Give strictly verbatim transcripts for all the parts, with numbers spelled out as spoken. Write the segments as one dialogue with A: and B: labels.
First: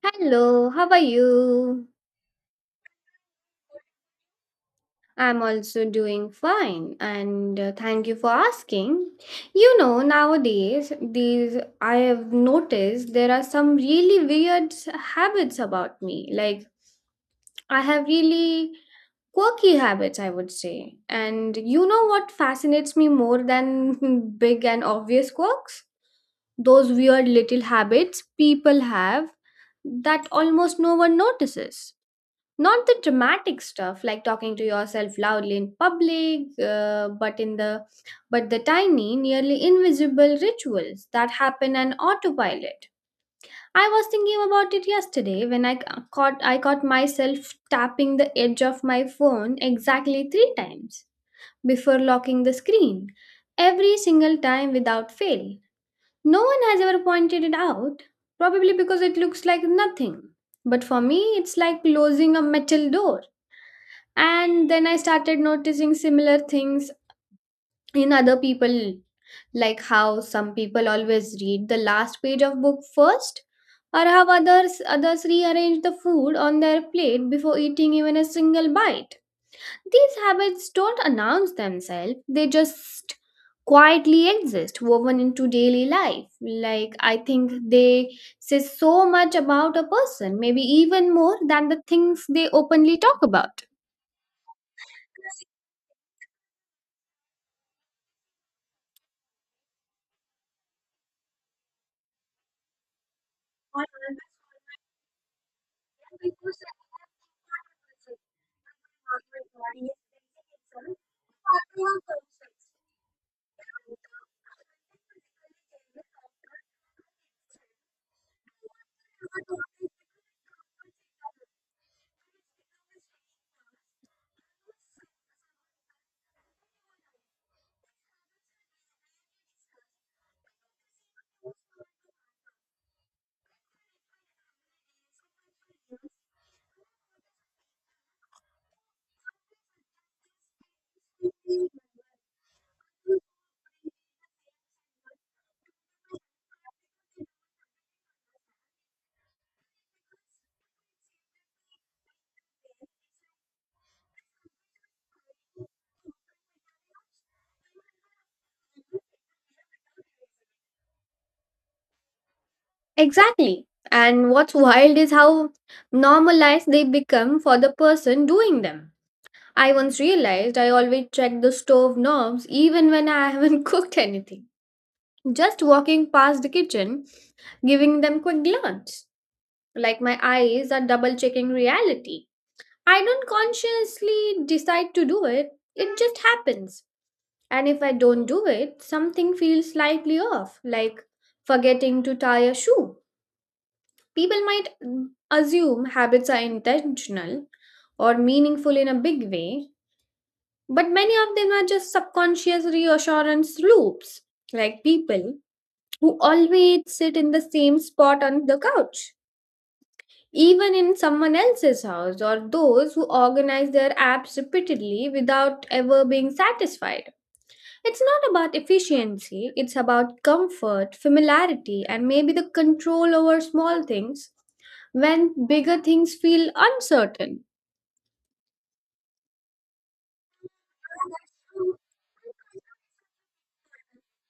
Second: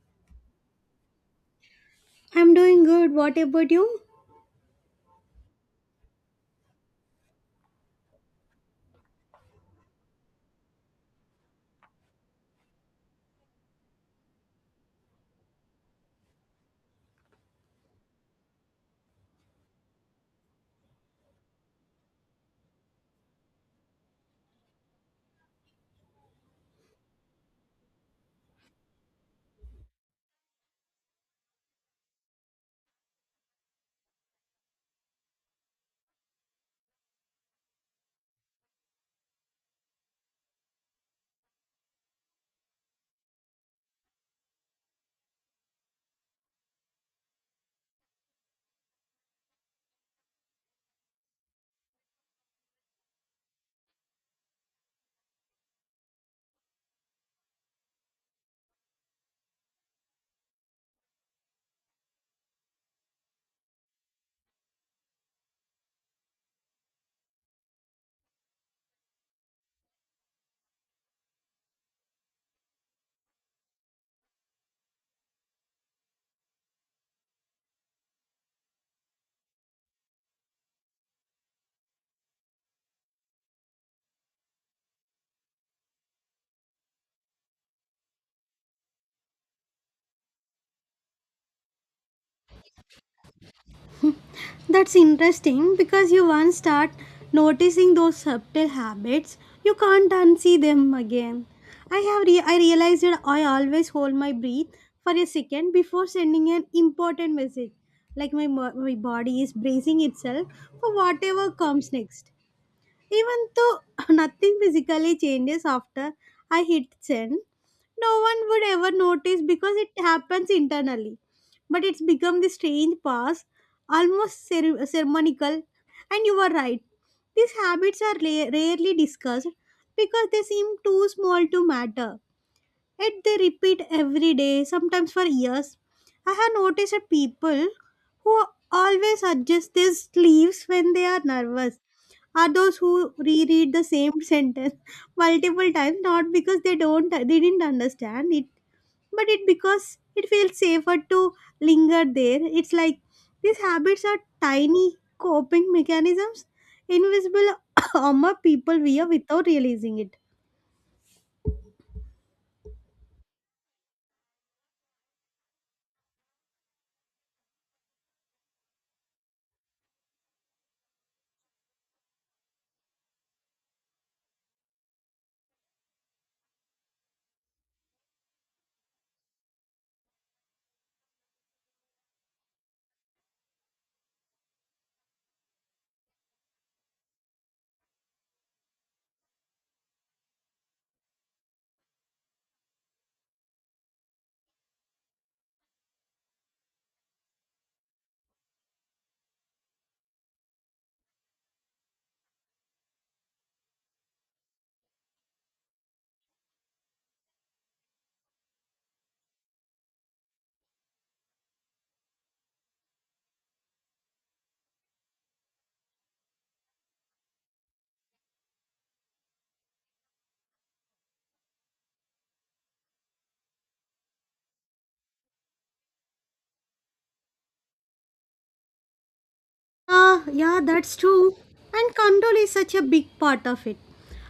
A: Hello, how are you?
B: I'm doing good. What about you?
A: I'm also doing fine and uh, thank you for asking. You know, nowadays these I have noticed there are some really weird s- habits about me. Like I have really quirky habits, I would say. And you know what fascinates me more than big and obvious quirks? Those weird little habits people have that almost no one notices. Not the dramatic stuff like talking to yourself loudly in public, uh, but in the but the tiny, nearly invisible rituals that happen on autopilot. I was thinking about it yesterday when I ca- caught I caught myself tapping the edge of my phone exactly three times before locking the screen every single time without fail. No one has ever pointed it out, probably because it looks like nothing. But for me, it's like closing a metal door. And then I started noticing similar things in other people, like how some people always read the last page of book first, or how others others rearrange the food on their plate before eating even a single bite. These habits don't announce themselves, they just quietly exist, woven into daily life. Like I think they say so much about a person, maybe even more than the things they openly talk about.
B: That's interesting because you once start noticing those subtle habits, you can't unsee them again. I have re- I realized that I always hold my breath for a second before sending an important message. Like my, mo- my body is bracing itself for whatever comes next. Even though nothing physically changes after I hit send, no one would ever notice because it happens internally. But it's become this strange past, almost cere- ceremonial. And you are right, these habits are la- rarely discussed because they seem too small to matter. Yet they repeat every day, sometimes for years. I have noticed that people who always adjust their sleeves when they are nervous are those who reread the same sentence multiple times, not because they don't they didn't understand it, but it because it feels safer to linger there. It's like these habits are tiny coping mechanisms, invisible armor people wear without realizing it.
A: Exactly. And what's wild is how normalized they become for the person doing them. I once realized I always check the stove knobs even when I haven't cooked anything. Just walking past the kitchen, giving them quick glance. Like my eyes are double checking reality. I don't consciously decide to do it, it just happens. And if I don't do it, something feels slightly off, like forgetting to tie a shoe. People might mm, assume habits are intentional or meaningful in a big way, but many of them are just subconscious reassurance loops, like people who always sit in the same spot on the couch, even in someone else's house, or those who organize their apps repeatedly without ever being satisfied. It's not about efficiency, it's about comfort, familiarity, and maybe the control over small things when bigger things feel uncertain.
B: Ah, yeah, that's true. And control is such a big part of it.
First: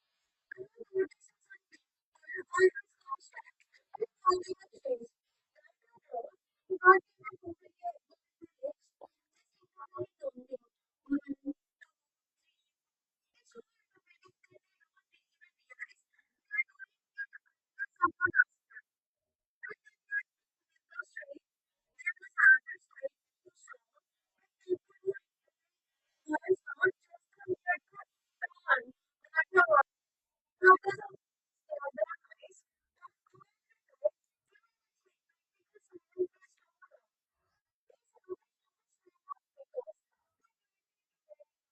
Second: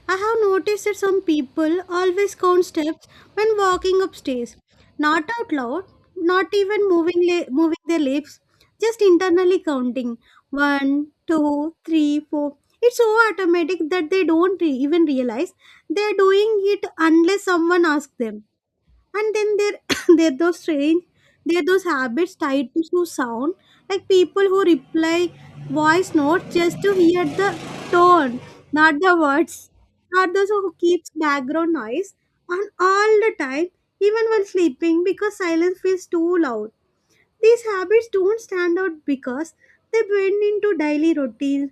B: I have noticed that some people always count steps when walking upstairs, not out loud, not even moving la- moving their lips, just internally counting one, two, three, four. It's so automatic that they don't re- even realize they're doing it unless someone asks them. And then there there are those strange, there are those habits tied to so sound, like people who reply voice notes just to hear the tone, not the words, or those who keeps background noise on all the time, even while sleeping because silence feels too loud. These habits don't stand out because they blend into daily routines,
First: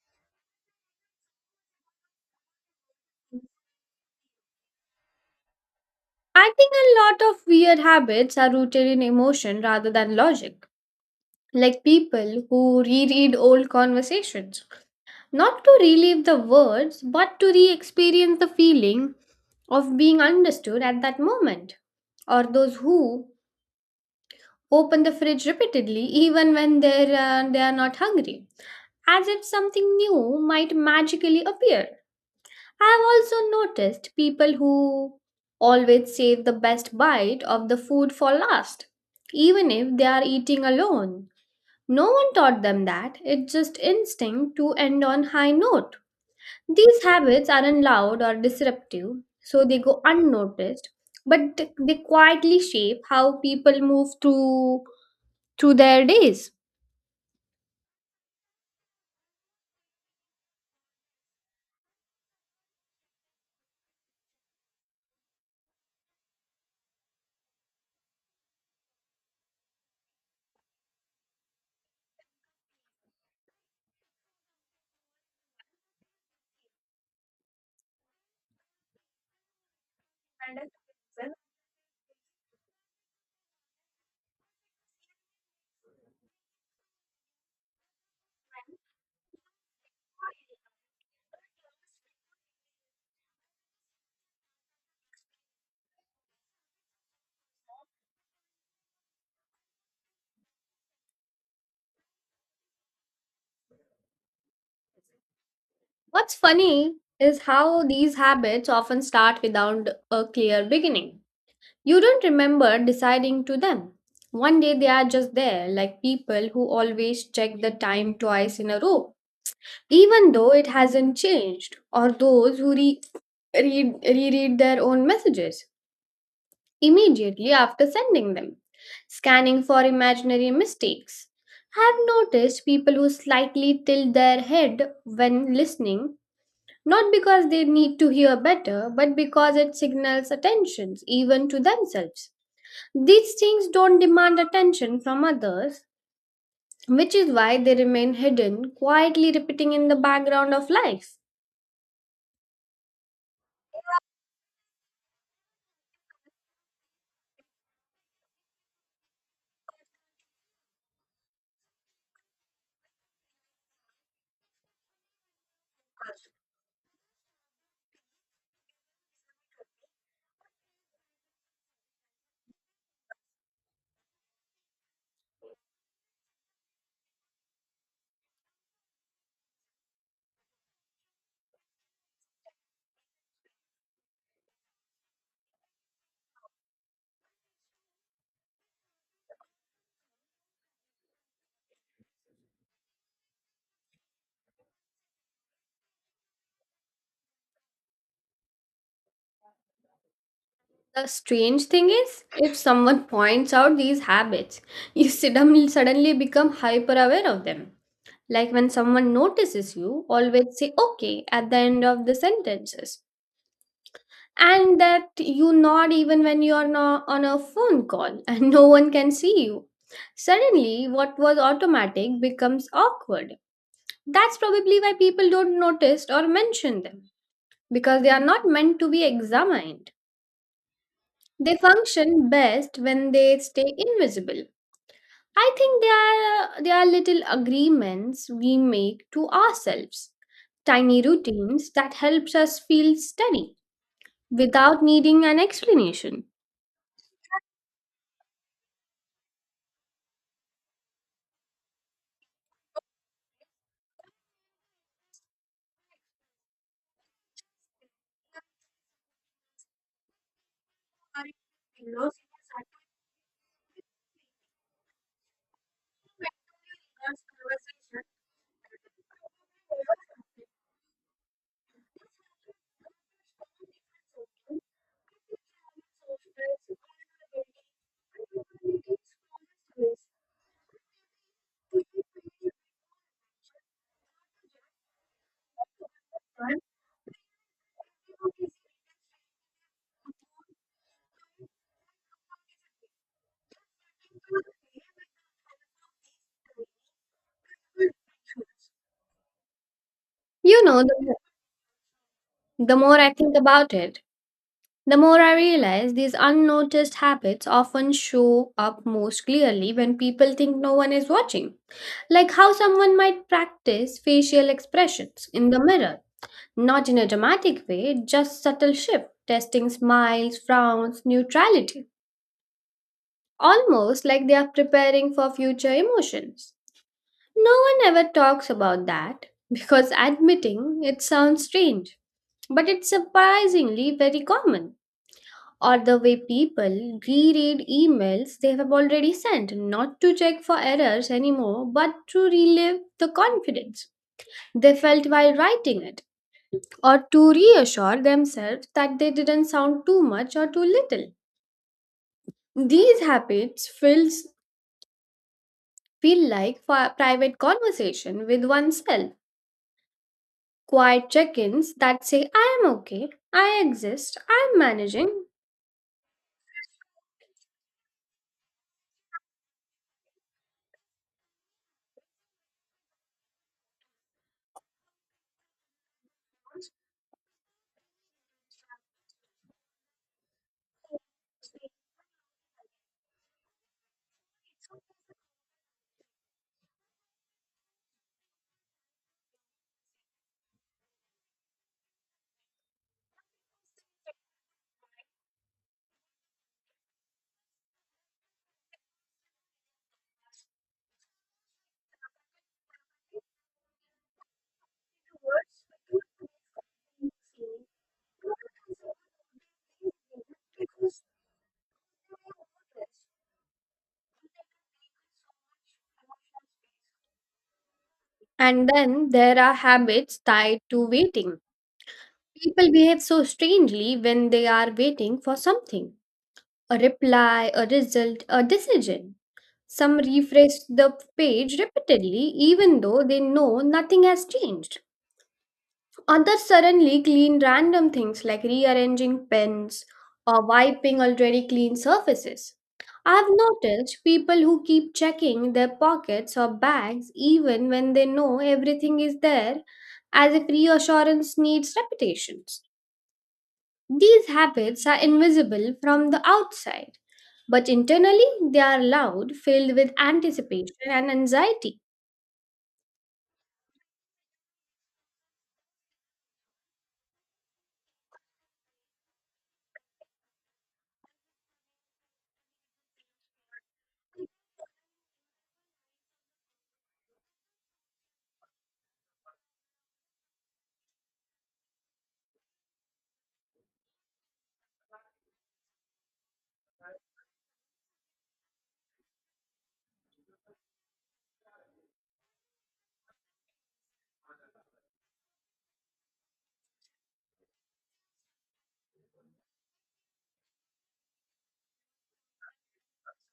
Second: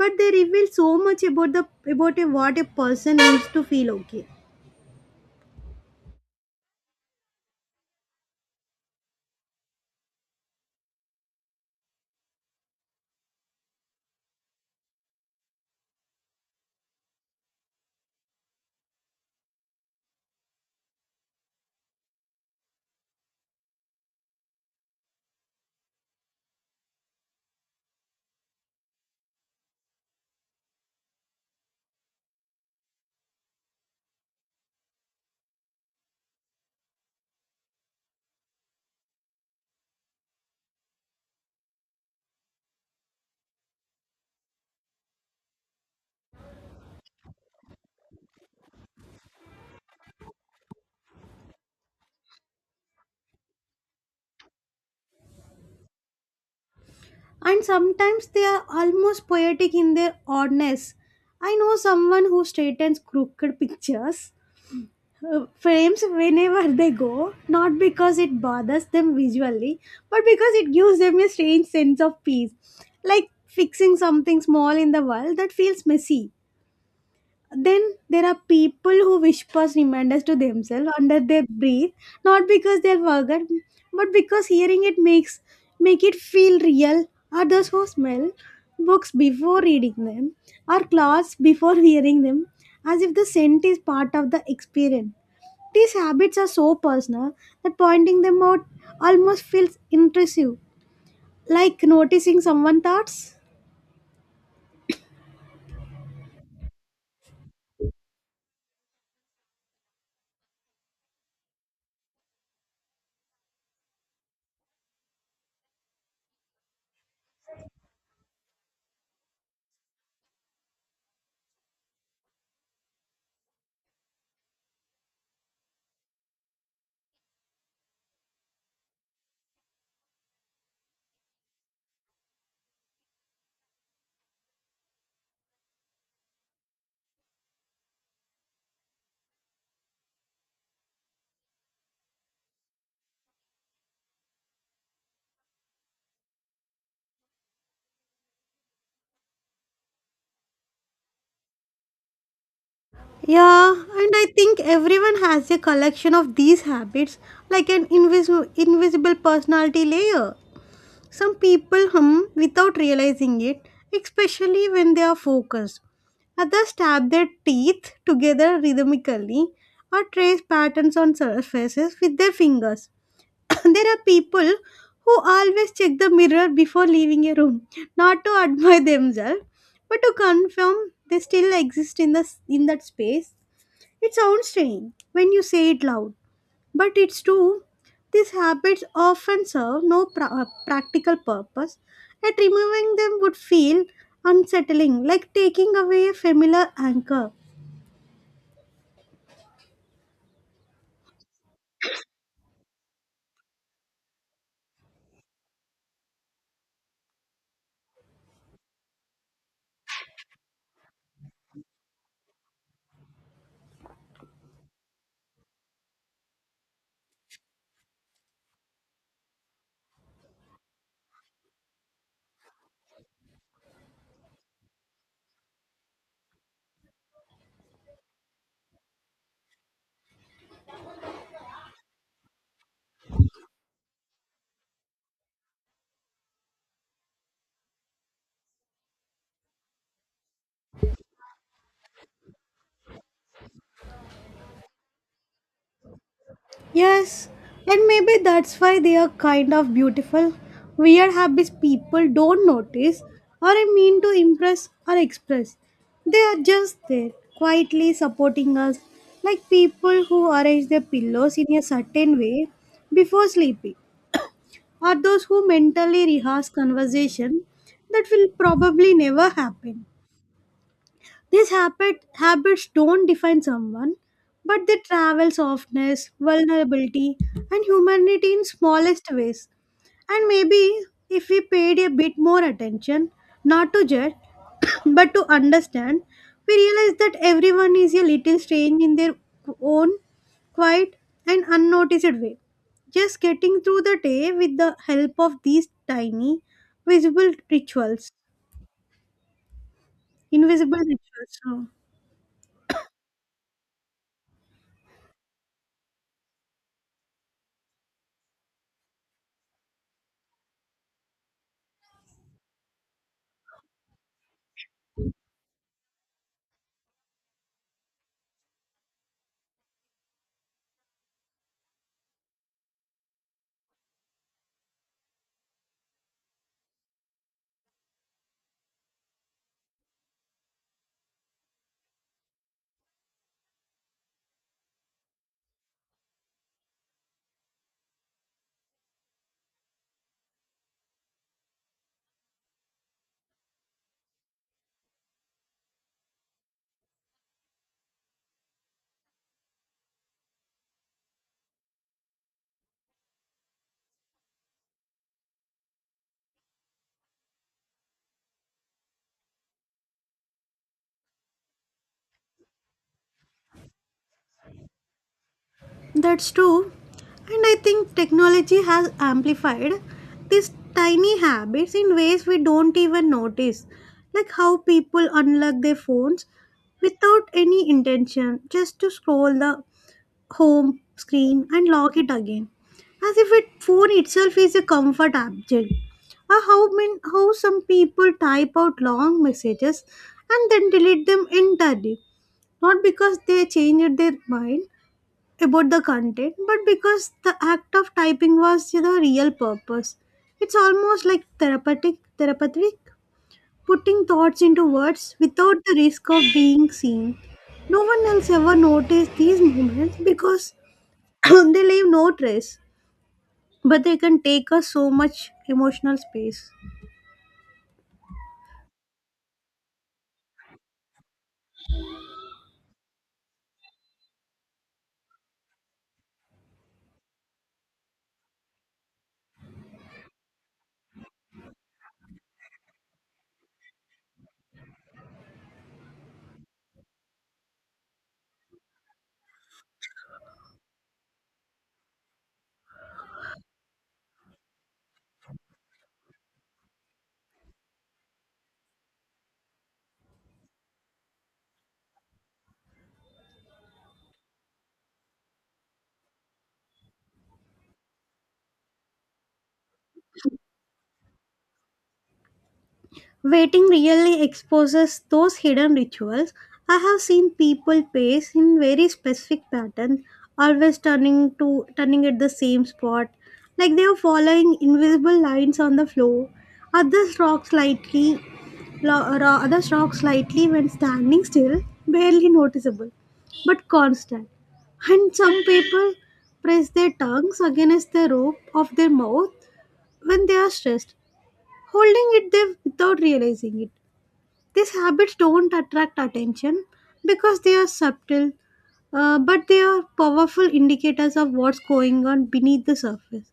B: but they reveal so much about the about a, what a person needs to feel okay.
A: I think a lot of weird habits are rooted in emotion rather than logic, like people who reread old conversations, not to relive the words, but to re experience the feeling of being understood at that moment, or those who open the fridge repeatedly even when they're, uh, they are not hungry, as if something new might magically appear. I've also noticed people who always save the best bite of the food for last, even if they are eating alone. No one taught them that, it's just instinct to end on high note. These habits aren't loud or disruptive, so they go unnoticed, but they quietly shape how people move through through their days.
B: And sometimes they are almost poetic in their oddness. I know someone who straightens crooked pictures, uh, frames whenever they go, not because it bothers them visually, but because it gives them a strange sense of peace, like fixing something small in the world that feels messy. Then there are people who whispers reminders to themselves under their breath, not because they forgot, but because hearing it makes make it feel real. Others who smell books before reading them, or clothes before wearing them, as if the scent is part of the experience. These habits are so personal that pointing them out almost feels intrusive, like noticing someone's thoughts.
A: What's funny is how these habits often start without a clear beginning. You don't remember deciding to them. One day they are just there, like people who always check the time twice in a row, even though it hasn't changed, or those who re- read, reread their own messages immediately after sending them, scanning for imaginary mistakes. I've noticed people who slightly tilt their head when listening, not because they need to hear better, but because it signals attention even to themselves. These things don't demand attention from others, which is why they remain hidden, quietly repeating in the background of life.
B: Yeah, and I think everyone has a collection of these habits, like an invis- invisible personality layer. Some people hum without realizing it, especially when they are focused. Others tap their teeth together rhythmically or trace patterns on surfaces with their fingers. There are people who always check the mirror before leaving a room, not to admire themselves, but to confirm they still exist in the in that space. It sounds strange when you say it loud, but it's true. These habits often serve no pra- uh, practical purpose, and removing them would feel unsettling, like taking away a familiar anchor.
A: The strange thing is, if someone points out these habits, you suddenly suddenly become hyper aware of them. Like when someone notices you, always say okay at the end of the sentences. And that you nod even when you are not on a phone call and no one can see you. Suddenly, what was automatic becomes awkward. That's probably why people don't notice or mention them, because they are not meant to be examined. They function best when they stay invisible. I think they are, they are little agreements we make to ourselves, tiny routines that helps us feel steady without needing an explanation.
B: Yes, and maybe that's why they are kind of beautiful. Weird habits people don't notice or mean to impress or express. They are just there, quietly supporting us, like people who arrange their pillows in a certain way before sleeping, or those who mentally rehearse conversation that will probably never happen. These habit, habits don't define someone, but they travel softness, vulnerability, and humanity in smallest ways. And maybe if we paid a bit more attention, not to judge, but to understand, we realize that everyone is a little strange in their own quiet and unnoticed way. Just getting through the day with the help of these tiny, visible rituals,
A: You
B: invisible
A: know, the,
B: rituals. Huh.
A: the more I think about it, the more I realize, these unnoticed habits often show up most clearly when people think no one is watching. Like how someone might practice facial expressions in the mirror, not in a dramatic way, just subtle shift, testing smiles, frowns, neutrality, almost like they are preparing for future emotions. No one ever talks about that because admitting it sounds strange, but it's surprisingly very common. Or the way people reread emails they have already sent, not to check for errors anymore, but to relive the confidence they felt while writing it, or to reassure themselves that they didn't sound too much or too little. These habits feels, feel like fi- private conversation with oneself, quiet check ins that say, I am okay, I exist, I'm managing.
B: That's true. And I think technology has amplified these tiny habits in ways we don't even notice. Like how people unlock their phones without any intention, just to scroll the home screen and lock it again. As if it phone itself is a comfort object. Or how men, how some people type out long messages and then delete them entirely. Not because they changed their mind about the content, but because the act of typing was the real purpose. It's almost like therapeutic, therapeutic, putting thoughts into words without the risk of being seen. No one else ever noticed these moments because they leave no trace, but they can take us so much emotional space.
A: And then there are habits tied to waiting. People behave so strangely when they are waiting for something, a reply, a result, a decision. Some refresh the page repeatedly even though they know nothing has changed. Others suddenly clean random things like rearranging pens or wiping already clean surfaces. I've noticed people who keep checking their pockets or bags even when they know everything is there, as if reassurance needs repetitions. These habits are invisible from the outside, but internally they are loud, filled with anticipation and anxiety.
B: Waiting really exposes those hidden rituals. I have seen people pace in very specific patterns, always turning to turning at the same spot, like they are following invisible lines on the floor. Others rock slightly, lo- ro- others rock slightly when standing still, barely noticeable, but constant. And some people press their tongues against the roof of their mouth when they are stressed, holding it there without realizing it. These habits don't attract attention because they are subtle, uh, but they are powerful indicators of what's going on beneath the surface.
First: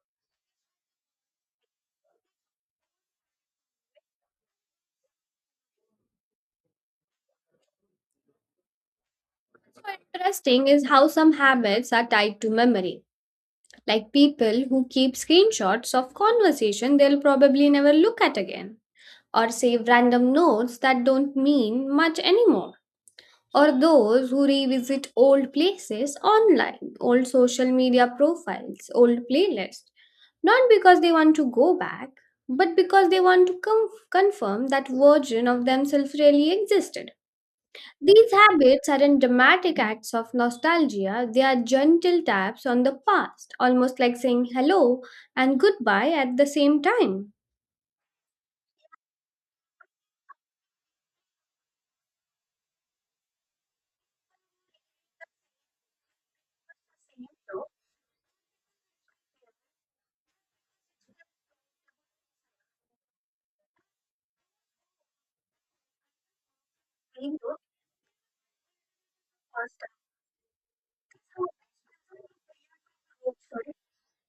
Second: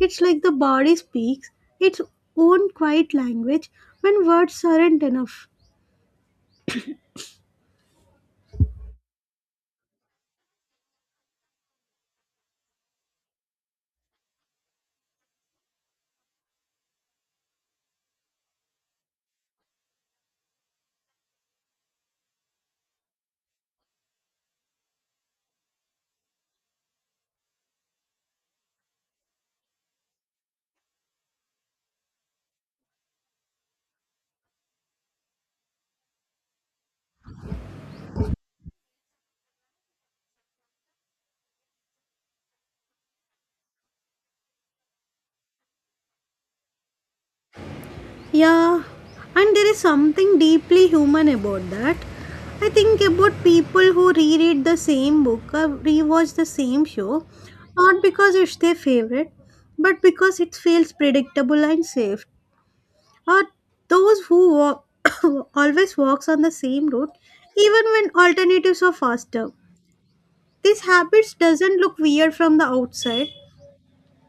B: It's like the body speaks its own quiet language when words aren't enough.
A: So interesting is how some habits are tied to memory, like people who keep screenshots of conversation they'll probably never look at again, or save random notes that don't mean much anymore, or those who revisit old places online, old social media profiles, old playlists, not because they want to go back, but because they want to com- confirm that version of themselves really existed. These habits aren't dramatic acts of nostalgia, they are gentle taps on the past, almost like saying hello and goodbye at the same time.
B: Yeah, and there is something deeply human about that. I think about people who reread the same book or rewatch the same show, not because it's their favorite, but because it feels predictable and safe. Or those who walk, always walks on the same route even when alternatives are faster. These habits doesn't look weird from the outside,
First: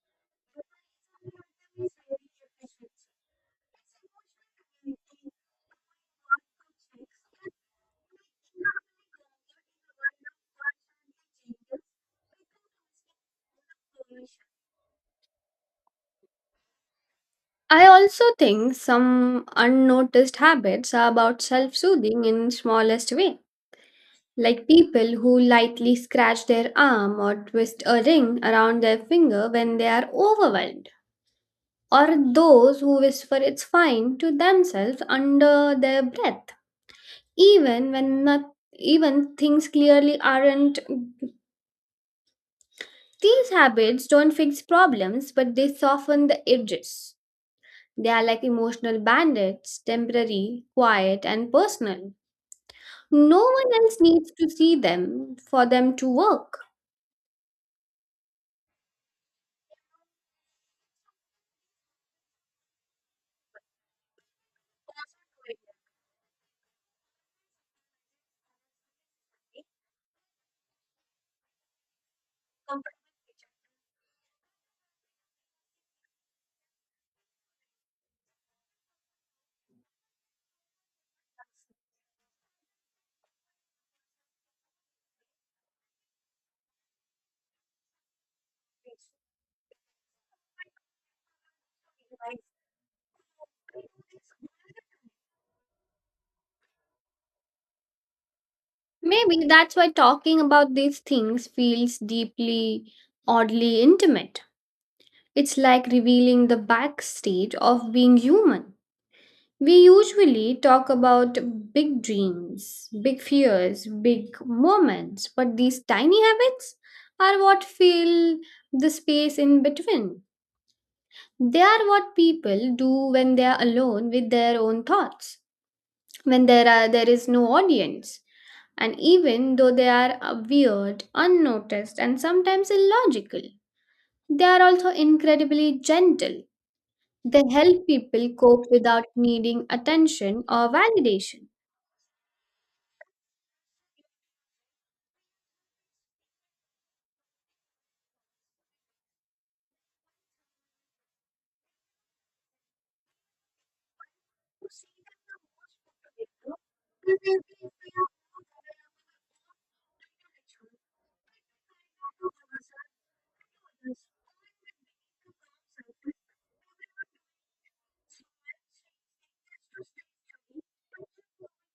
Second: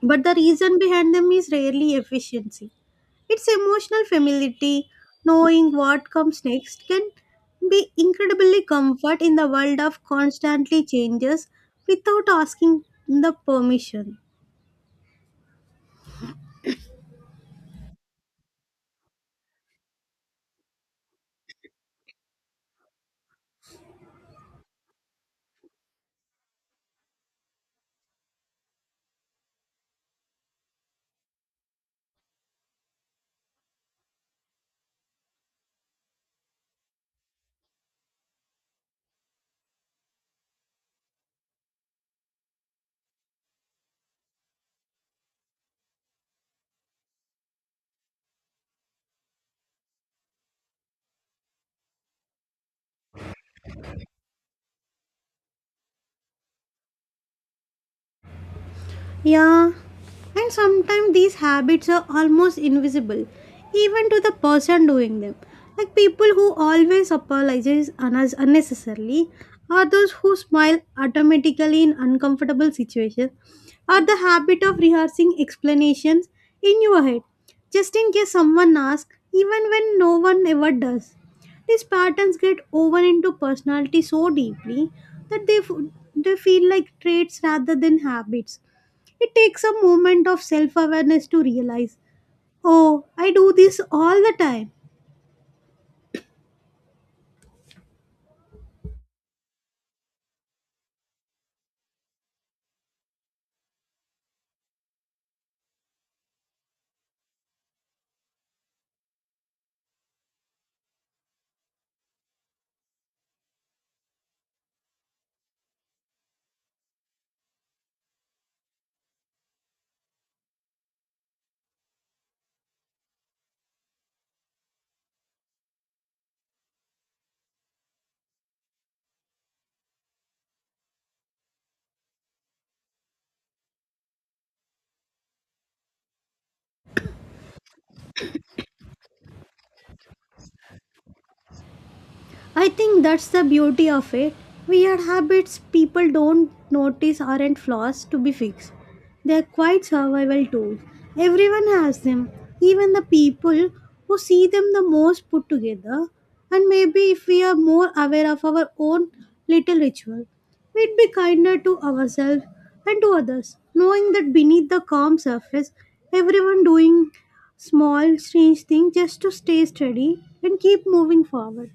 B: but the reason behind them is rarely efficiency. It's emotional familiarity. Knowing what comes next can be incredibly comfort in the world of constantly changes without asking the permission.
A: I also think some unnoticed habits are about self soothing in smallest way, like people who lightly scratch their arm or twist a ring around their finger when they are overwhelmed, or those who whisper it's fine to themselves under their breath, even when not, even things clearly aren't. These habits don't fix problems, but they soften the edges. They are like emotional bandits, temporary, quiet, and personal. No one else needs to see them for them to work.
B: Yeah, and sometimes these habits are almost invisible, even to the person doing them. Like people who always apologize unnec- unnecessarily, or those who smile automatically in uncomfortable situations, or the habit of rehearsing explanations in your head, just in case someone asks, even when no one ever does. These patterns get woven into personality so deeply that they, f- they feel like traits rather than habits. It takes a moment of self awareness to realize, oh, I do this all the time.
A: Maybe that's why talking about these things feels deeply, oddly intimate. It's like revealing the backstage of being human. We usually talk about big dreams, big fears, big moments, but these tiny habits are what fill the space in between. They are what people do when they are alone with their own thoughts, when there, are, there is no audience. And even though they are uh, weird, unnoticed, and sometimes illogical, they are also incredibly gentle. They help people cope without needing attention or validation.
B: I think that's the beauty of it. Weird habits people don't notice aren't flaws to be fixed. They're quite survival tools. Everyone has them, even the people who see them the most put together. And maybe if we are more aware of our own little ritual, we'd be kinder to ourselves and to others, knowing that beneath the calm surface, everyone doing small, strange things just to stay steady and keep moving forward.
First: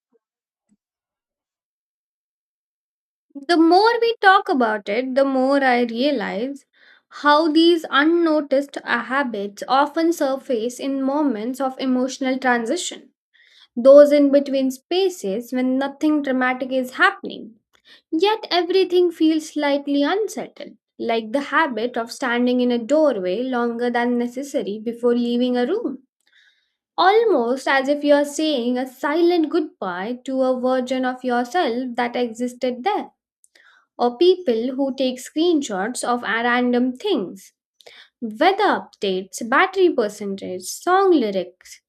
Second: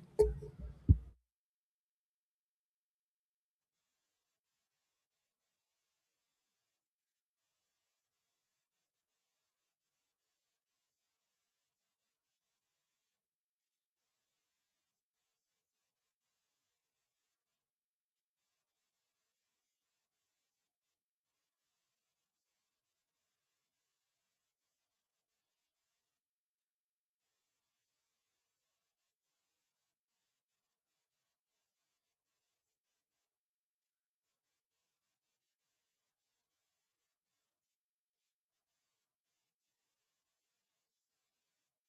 A: The more we talk about it, the more I realize how these unnoticed uh, habits often surface in moments of emotional transition, those in between spaces when nothing dramatic is happening. Yet everything feels slightly unsettled, like the habit of standing in a doorway longer than necessary before leaving a room. Almost as if you're saying a silent goodbye to a version of yourself that existed there, or people who take screenshots of a- random things, weather updates, battery percentage, song lyrics,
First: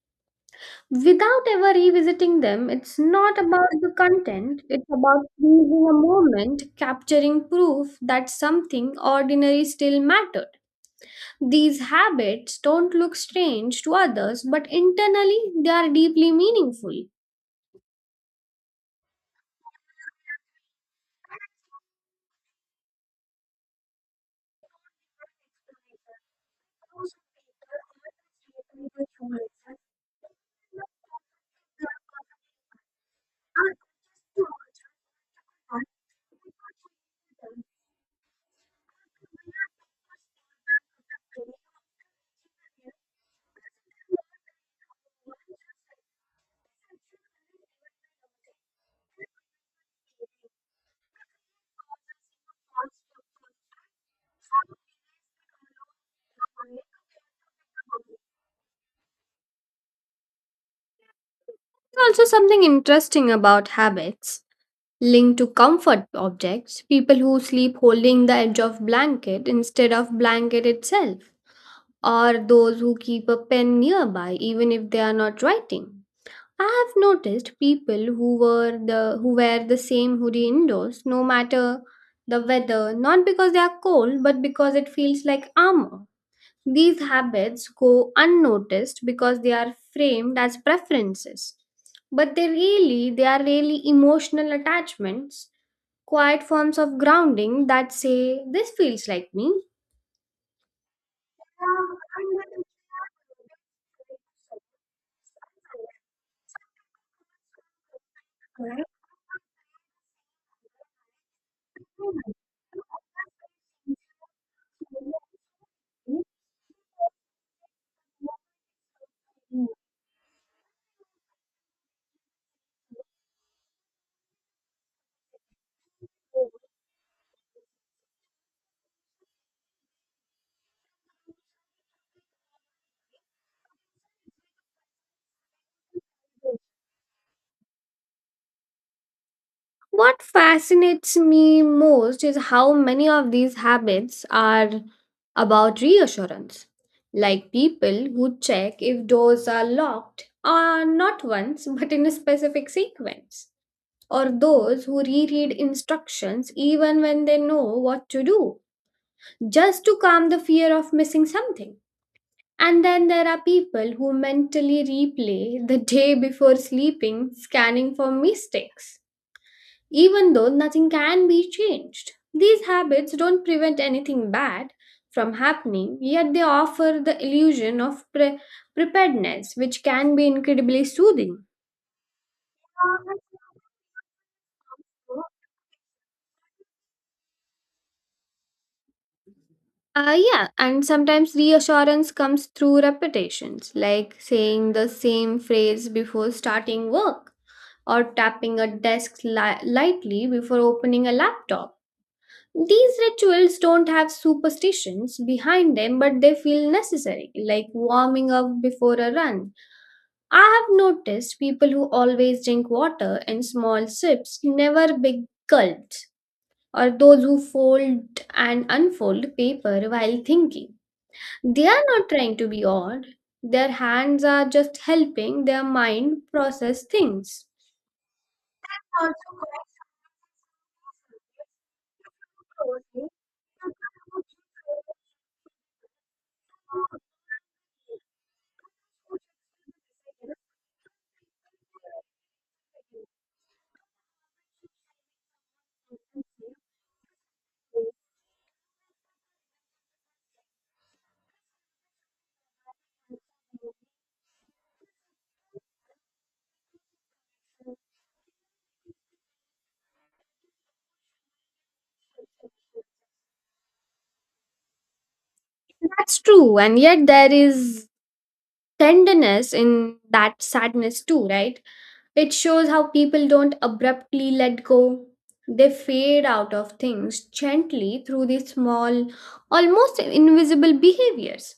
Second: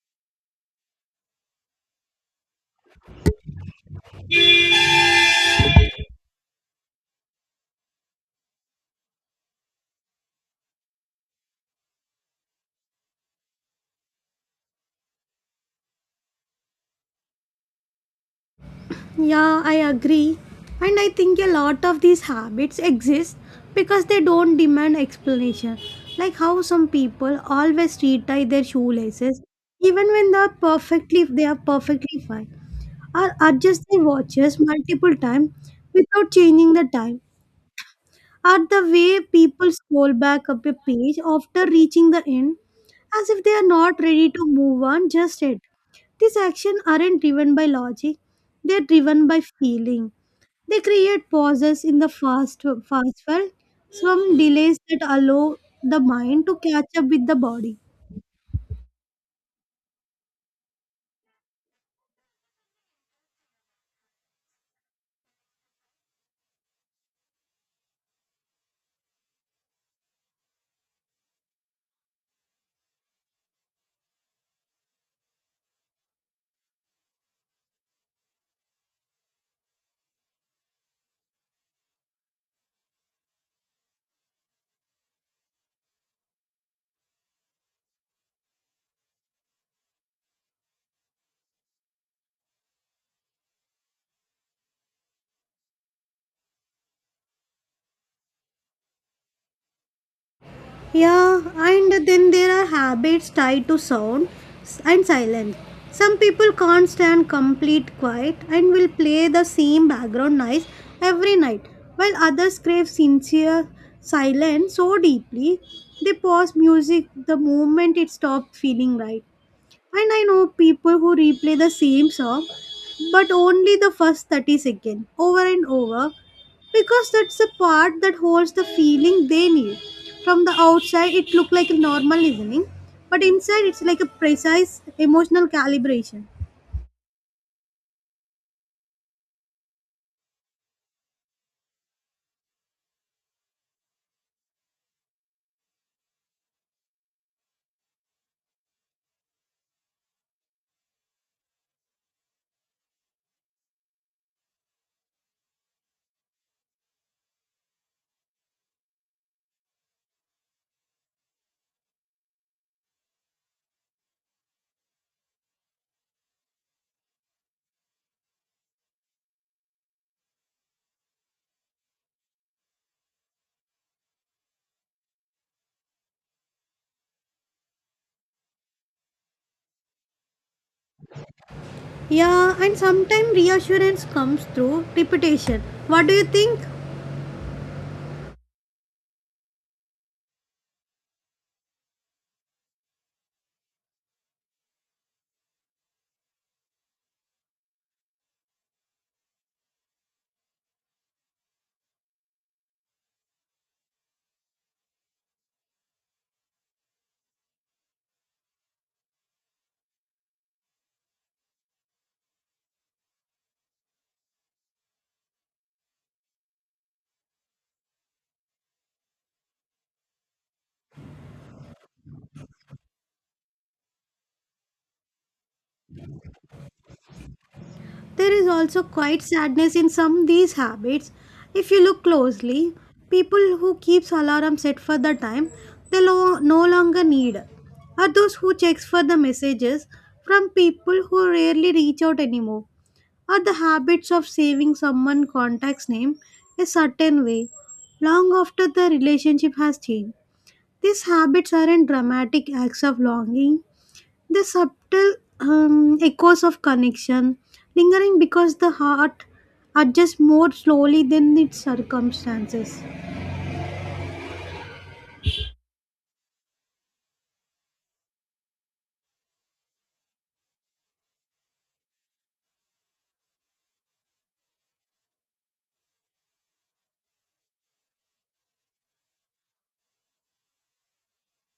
A: without ever revisiting them. It's not about the content, it's about freezing a moment, capturing proof that something ordinary still mattered. These habits don't look strange to others, but internally they are deeply meaningful.
B: Yeah, I agree. And I think a lot of these habits exist because they don't demand explanation. Like how some people always tie their shoelaces even when they are perfectly they are perfectly fine, or adjust their watches multiple times without changing the time. Or the way people scroll back up a page after reaching the end as if they are not ready to move on just yet. These actions aren't driven by logic, they're driven by feeling. They create pauses in the fast, fast world, some delays that allow the mind to catch up with the body.
A: Also something interesting about habits linked to comfort objects, people who sleep holding the edge of blanket instead of blanket itself, or those who keep a pen nearby even if they are not writing. I have noticed people who were the who wear the same hoodie indoors no matter the weather, not because they are cold, but because it feels like armor. These habits go unnoticed because they are framed as preferences. But they really they are really emotional attachments, quiet forms of grounding that say this feels like me.
B: Yeah, and then there are habits tied to sound s- and silence. Some people can't stand complete quiet and will play the same background noise every night, while others crave sincere silence so deeply they pause music the moment it stops feeling right. And I know people who replay the same song, but only the first thirty seconds over and over because that's the part that holds the feeling they need. From the outside, it looks like a normal listening, but inside, it's like a precise emotional calibration.
A: What fascinates me most is how many of these habits are about reassurance. Like people who check if doors are locked, or not once but in a specific sequence, or those who reread instructions even when they know what to do, just to calm the fear of missing something. And then there are people who mentally replay the day before sleeping, scanning for mistakes even though nothing can be changed. These habits don't prevent anything bad from happening, yet they offer the illusion of pre- preparedness, which can be incredibly soothing.
B: Yeah, and sometimes reassurance comes through repetition. What do you think?
A: Uh, yeah, and sometimes reassurance comes through repetitions, like saying the same phrase before starting work or tapping a desk li- lightly before opening a laptop. These rituals don't have superstitions behind them, but they feel necessary, like warming up before a run. I have noticed people who always drink water in small sips, never big gulps, or those who fold and unfold paper while thinking. They are not trying to be odd, their hands are just helping their mind process things.
B: There is also quite sadness in some these habits. If you look closely, people who keeps alarm set for the time they lo- no longer need are those who checks for the messages from people who rarely reach out anymore, or the habits of saving someone contact's name a certain way long after the relationship has changed. These habits aren't dramatic acts of longing, the subtle um, echoes of connection, lingering because the heart adjusts more slowly than its circumstances.
A: That's true, and yet there is tenderness in that sadness too, right? It shows how people don't abruptly let go. They fade out of things gently through these small, almost invisible behaviors,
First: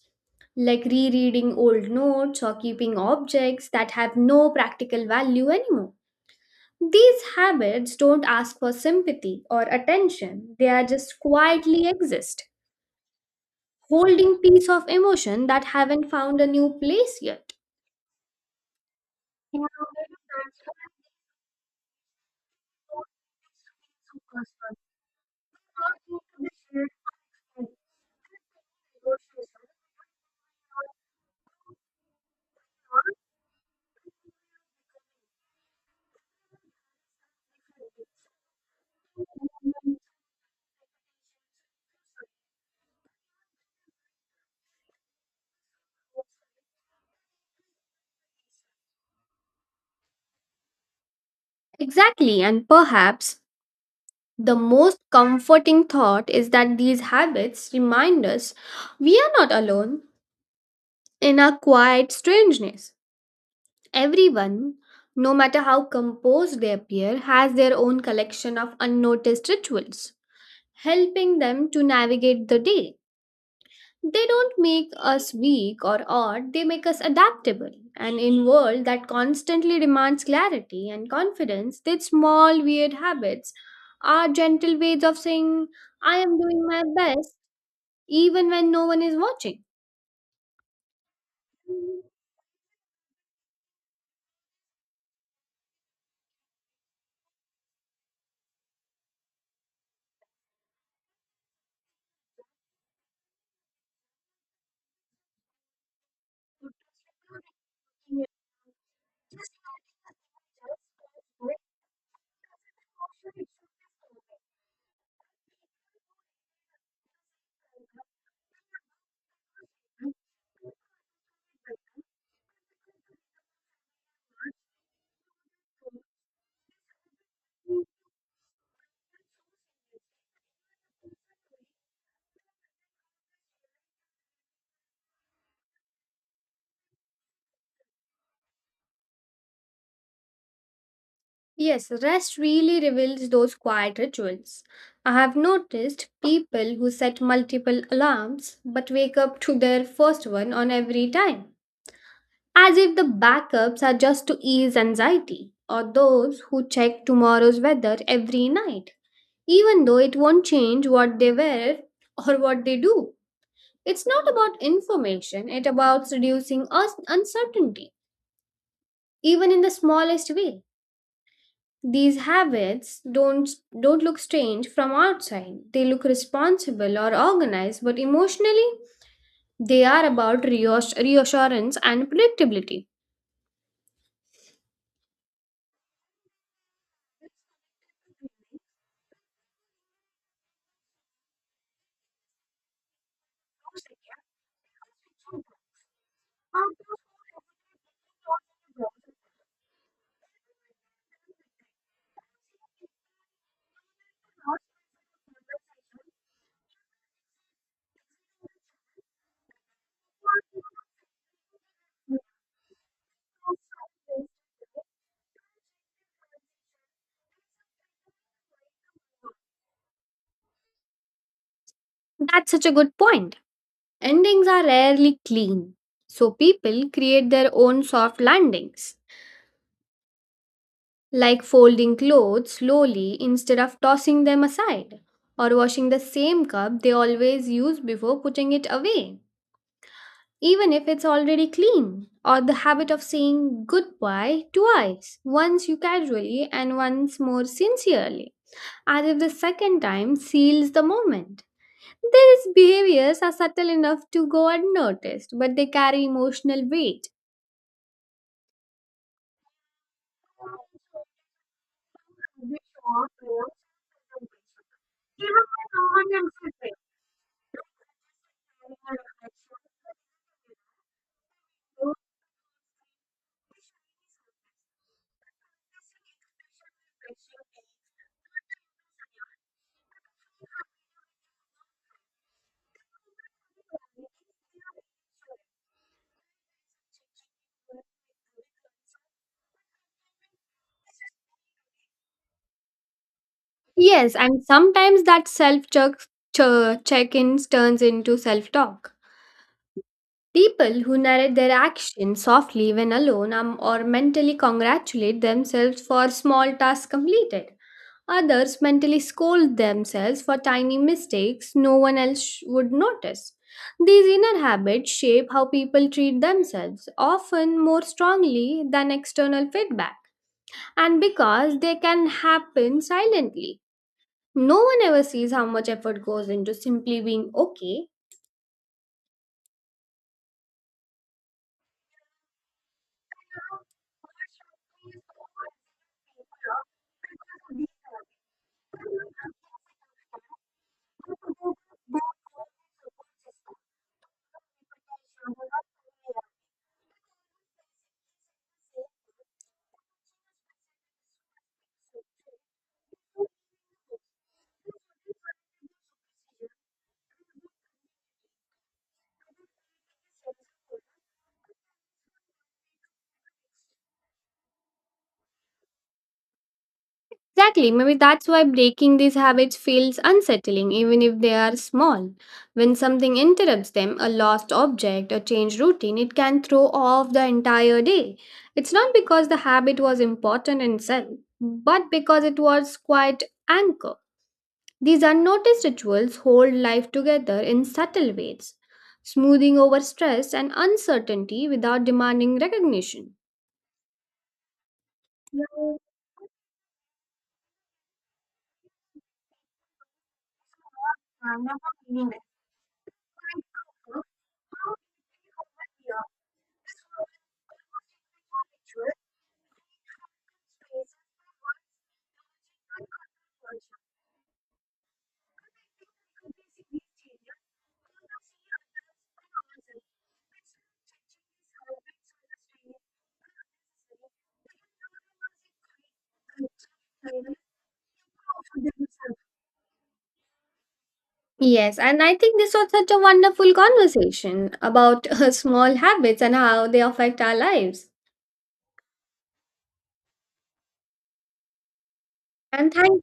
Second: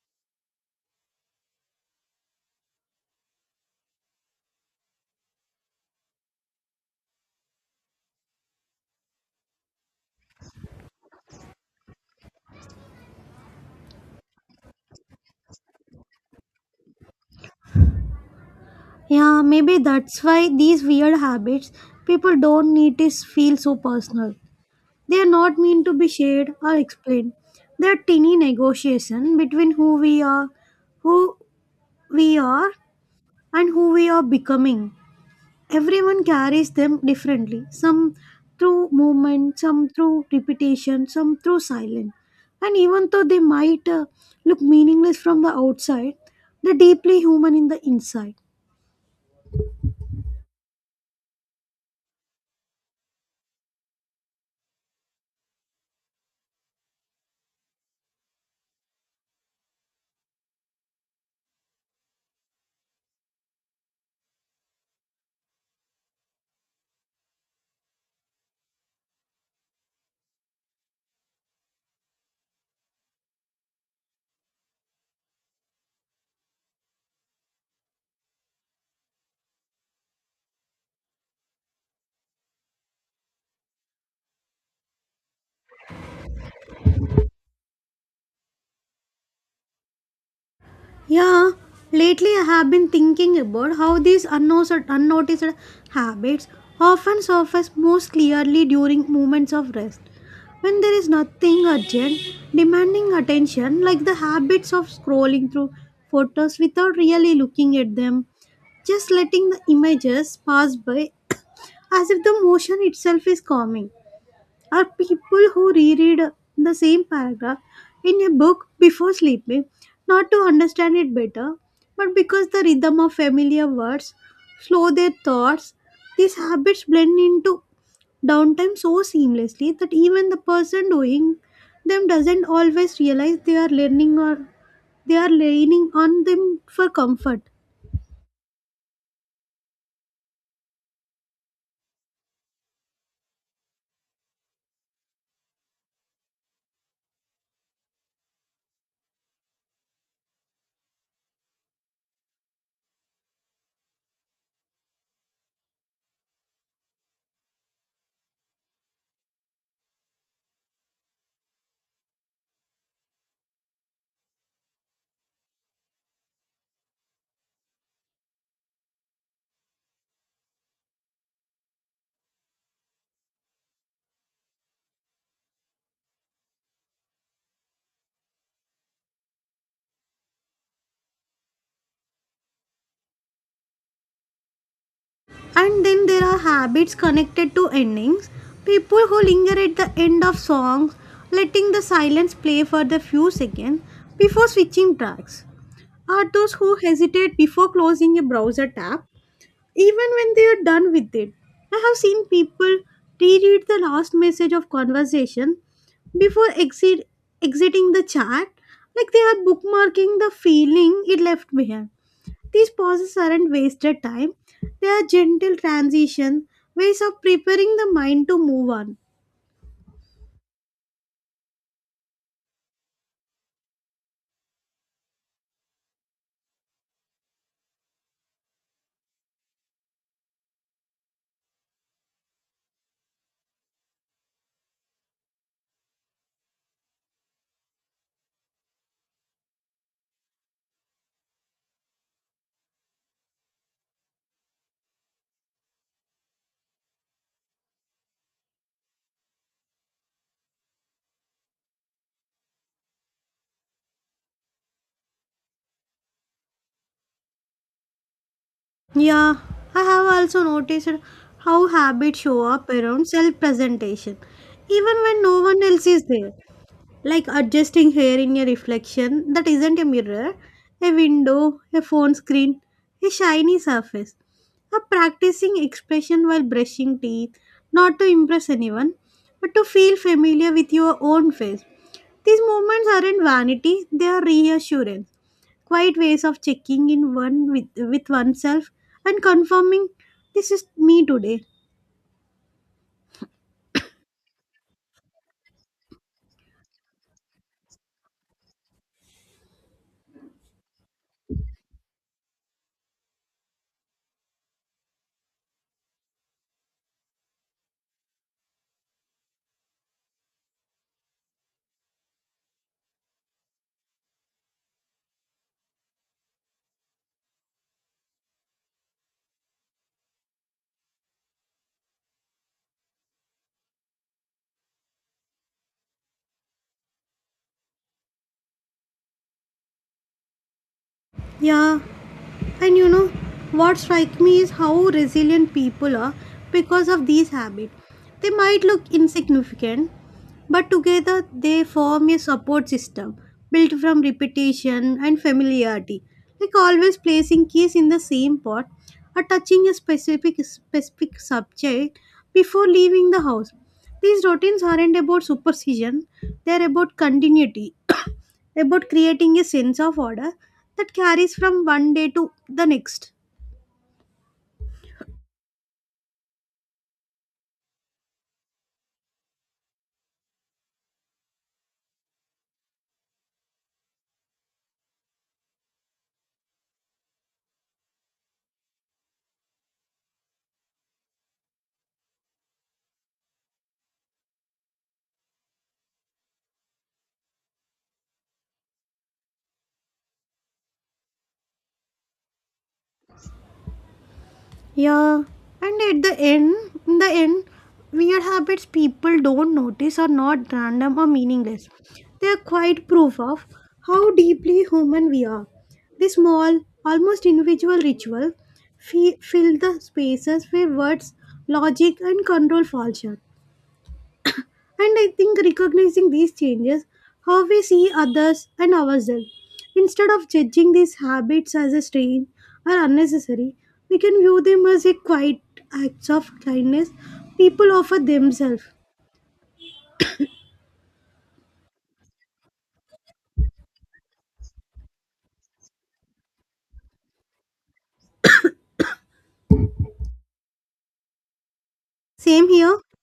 A: like rereading old notes or keeping objects that have no practical value anymore. These habits don't ask for sympathy or attention, they are just quietly exist, holding pieces of emotion that haven't found a new place yet.
B: Yeah, maybe that's why these weird habits people don't need is feel so personal. They are not meant to be shared or explained. They are tiny negotiation between who we are, who we are, and who we are becoming. Everyone carries them differently, some through movement, some through repetition, some through silence. And even though they might uh, look meaningless from the outside, they're deeply human in the inside.
A: Exactly, and perhaps the most comforting thought is that these habits remind us we are not alone in our quiet strangeness. Everyone, no matter how composed they appear, has their own collection of unnoticed rituals, helping them to navigate the day. They don't make us weak or odd, they make us adaptable. And in world that constantly demands clarity and confidence, these small weird habits are gentle ways of saying, I am doing my best even when no one is watching.
B: Yeah, lately I have been thinking about how these unnoticed, unnoticed habits often surface most clearly during moments of rest. When there is nothing urgent demanding attention, like the habits of scrolling through photos without really looking at them, just letting the images pass by as if the motion itself is calming. Are people who reread the same paragraph in a book before sleeping not to understand it better, but because the rhythm of familiar words slow their thoughts? These habits blend into downtime so seamlessly that even the person doing them doesn't always realize they are learning or they are leaning on them for comfort.
A: Yes, rest really reveals those quiet rituals. I have noticed people who set multiple alarms but wake up to their first one on every time, as if the backups are just to ease anxiety, or those who check tomorrow's weather every night, even though it won't change what they wear or what they do. It's not about information, it's about reducing us uncertainty, even in the smallest way. These habits don't don't look strange from outside. They look responsible or organized, but emotionally they are about reass- reassurance and predictability.
B: And then there are habits connected to endings. People who linger at the end of songs, letting the silence play for the few seconds before switching tracks, are those who hesitate before closing a browser tab, even when they are done with it. I have seen people reread the last message of conversation before exit, exiting the chat, like they are bookmarking the feeling it left behind. These pauses aren't wasted time, they are gentle transition, ways of preparing the mind to move on.
A: That's such a good point. Endings are rarely clean, so people create their own soft landings, like folding clothes slowly instead of tossing them aside, or washing the same cup they always use before putting it away, even if it's already clean, or the habit of saying goodbye twice, once you casually and once more sincerely, as if the second time seals the moment. These behaviors are subtle enough to go unnoticed, but they carry emotional weight.
B: Yeah, I have also noticed how habits show up around self presentation, even when no one else is there. Like adjusting hair in a reflection that isn't a mirror, a window, a phone screen, a shiny surface, a practicing expression while brushing teeth, not to impress anyone, but to feel familiar with your own face. These movements aren't vanity, they are reassurance, quiet ways of checking in one with, with oneself and confirming this is me today.
A: Yes, and sometimes that self check ins turns into self talk. People who narrate their actions softly when alone um, or mentally congratulate themselves for small tasks completed. Others mentally scold themselves for tiny mistakes no one else sh- would notice. These inner habits shape how people treat themselves, often more strongly than external feedback, and because they can happen silently. No one ever sees how much effort goes into simply being okay.
B: Yeah, and you know, what strikes me is how resilient people are because of these habits. They might look insignificant, but together they form a support system built from repetition and familiarity. Like always placing keys in the same pot or touching a specific specific subject before leaving the house. These routines aren't about superstition, they're about continuity, about creating a sense of order that carries from one day to the next.
A: Exactly, maybe that's why breaking these habits feels unsettling, even if they are small. When something interrupts them, a lost object, a changed routine, it can throw off the entire day. It's not because the habit was important in itself, but because it was quite anchor. These unnoticed rituals hold life together in subtle ways, smoothing over stress and uncertainty without demanding recognition.
B: Yeah, and at the end, in the end, weird habits people don't notice are not random or meaningless. They are quite proof of how deeply human we are. The small, almost individual ritual fi- fill the spaces where words, logic, and control fall short. And I think recognizing these changes, how we see others and ourselves, instead of judging these habits as a strain or unnecessary, we can view them as a quiet acts of kindness people offer themselves.
A: Yes, and I think this was such a wonderful conversation about uh, small habits and how they affect our lives.
B: Same
A: And
B: here.
A: thank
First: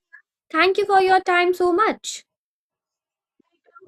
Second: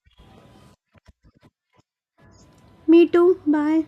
A: thank you for your time so much.
B: Me too. Bye.